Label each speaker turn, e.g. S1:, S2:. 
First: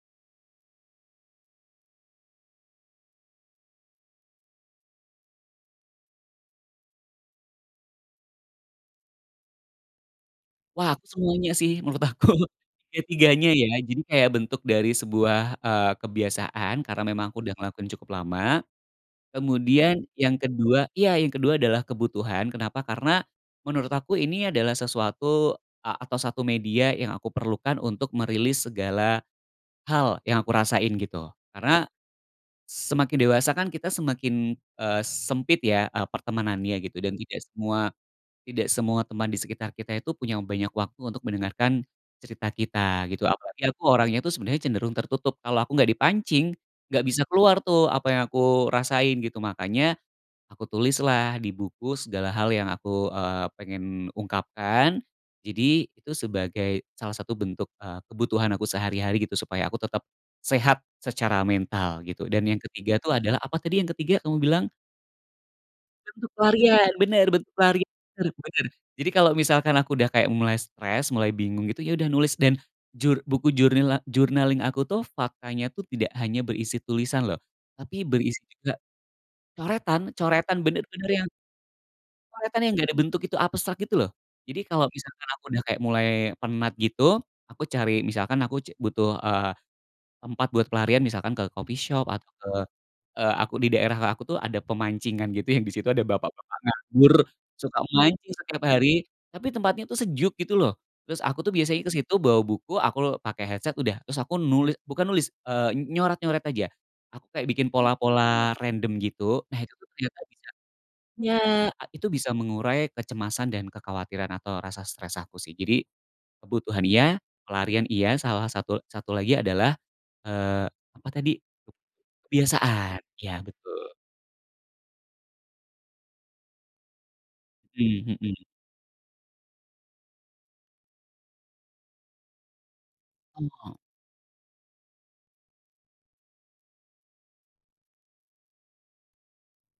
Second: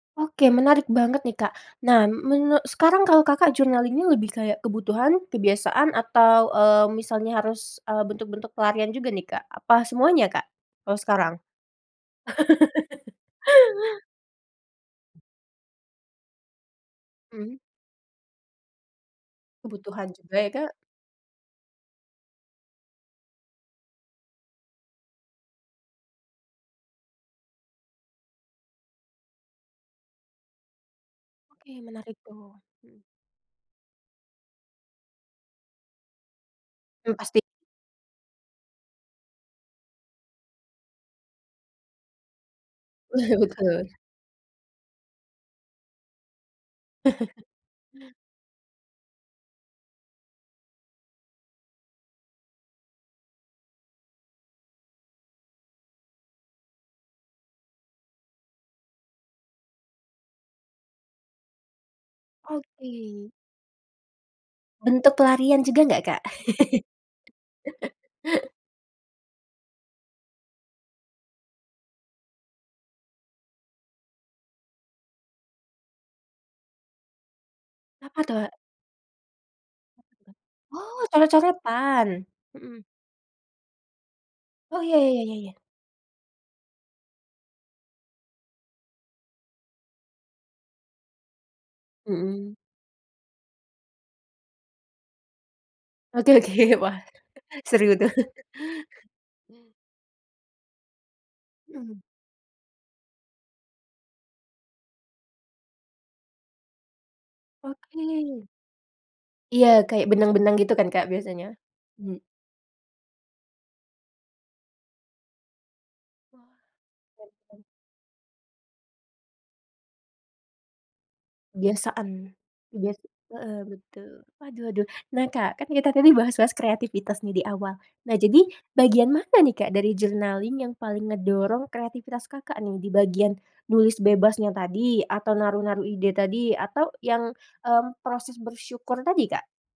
S1: Oke menarik banget nih Kak, nah menu sekarang kalau Kakak journaling-nya lebih kayak kebutuhan, kebiasaan, atau, eee, misalnya harus, eee, bentuk-bentuk pelarian juga nih Kak apa semuanya Kak,
S2: Wah
S1: kalau
S2: aku
S1: sekarang?
S2: semuanya sih menurut aku ketiganya ya jadi kayak bentuk dari sebuah, eee, kebiasaan karena memang aku udah
S1: Mmm.
S2: ngelakuin cukup lama, kemudian
S1: Kebutuhan
S2: yang
S1: juga ya Kak.
S2: kedua iya yang kedua adalah kebutuhan kenapa karena, menurut aku ini adalah sesuatu a atau 1 media yang aku perlukan untuk merilis segala, hal yang aku rasain gitu
S1: Oke
S2: karena,
S1: menarik tuh, mhm.
S2: semakin dewasa kan kita semakin, eee, sempit ya, eee, pertemanannya gitu dan
S1: Mmm, pasti.
S2: tidak semua tidak semua teman di sekitar kita itu punya banyak waktu untuk mendengarkan, cerita kita gitu apalagi aku
S1: Betul.
S2: orangnya itu sebenarnya cenderung tertutup kalau aku nggak dipancing, nggak bisa keluar tuh apa yang aku rasain gitu makanya, aku tulislah di buku segala hal yang aku, eee, pengen ungkapkan jadi itu sebagai salah satu bentuk, eee, kebutuhan aku sehari-hari gitu supaya aku tetap, sehat secara mental gitu dan yang ketiga tuh
S1: Oke.
S2: adalah apa tadi yang ketiga kamu bilang?
S1: Bentuk pelarian juga nggak, Kak?
S2: Bentuk pelarian bener bentuk pelarian bener bener jadi kalo misalkan aku udah kayak mulai stres mulai bingung gitu ya udah nulis dan jur buku journaling aku tuh faktanya tuh tidak hanya berisi tulisan loh, tapi
S1: Apa
S2: berisi
S1: tuh?
S2: juga, coretan coretan
S1: Oh
S2: bener-bener yang
S1: coret-coretan?
S2: coretan yang
S1: Mhm.
S2: gak ada bentuk itu abstrak gitu loh, jadi
S1: Oh
S2: kalau
S1: ya ya ya
S2: misalkan
S1: ya
S2: aku
S1: ya.
S2: udah kayak mulai penat gitu aku cari misalkan aku c butuh, eee, tempat buat pelarian misalkan ke coffee shop atau ke,
S1: Mhm.
S2: eee, aku di daerah aku tuh ada pemancingan gitu yang disitu ada
S1: Oke
S2: bapak-bapak
S1: oke wah
S2: nganggur, suka
S1: seru tuh.
S2: mancing setiap hari, tapi tempatnya tuh sejuk gitu loh, terus aku tuh biasanya
S1: Mhm.
S2: kesitu bawa buku aku pakai headset udah terus aku nulis bukan nulis, eee, nyoret-nyoret aja, aku kayak bikin
S1: Oke.
S2: pola-pola random gitu nah
S1: Iya
S2: itu
S1: kayak
S2: ternyata bisa,
S1: benang-benang gitu kan Kak
S2: ya
S1: biasanya?
S2: itu
S1: Mmm.
S2: bisa mengurai kecemasan dan kekhawatiran atau rasa stres aku sih jadi, kebutuhan iya, pelarian iya salah satu satu lagi adalah, eee, apa tadi?
S1: Biasaan,
S2: Kebiasaan
S1: biasa,
S2: iya
S1: heeh,
S2: betul.
S1: betul waduh waduh nah Kak kan tadi kita bahas-bahas kreativitas nih di awal
S2: Mmm,
S1: nah jadi
S2: mhm.
S1: bagian mana nih Kak dari journaling yang paling ngedorong kreativitas Kakak nih di bagian,
S2: Oh.
S1: nulis bebasnya tadi atau naruh-naruh ide tadi atau yang, mmm, proses bersyukur tadi, Kak?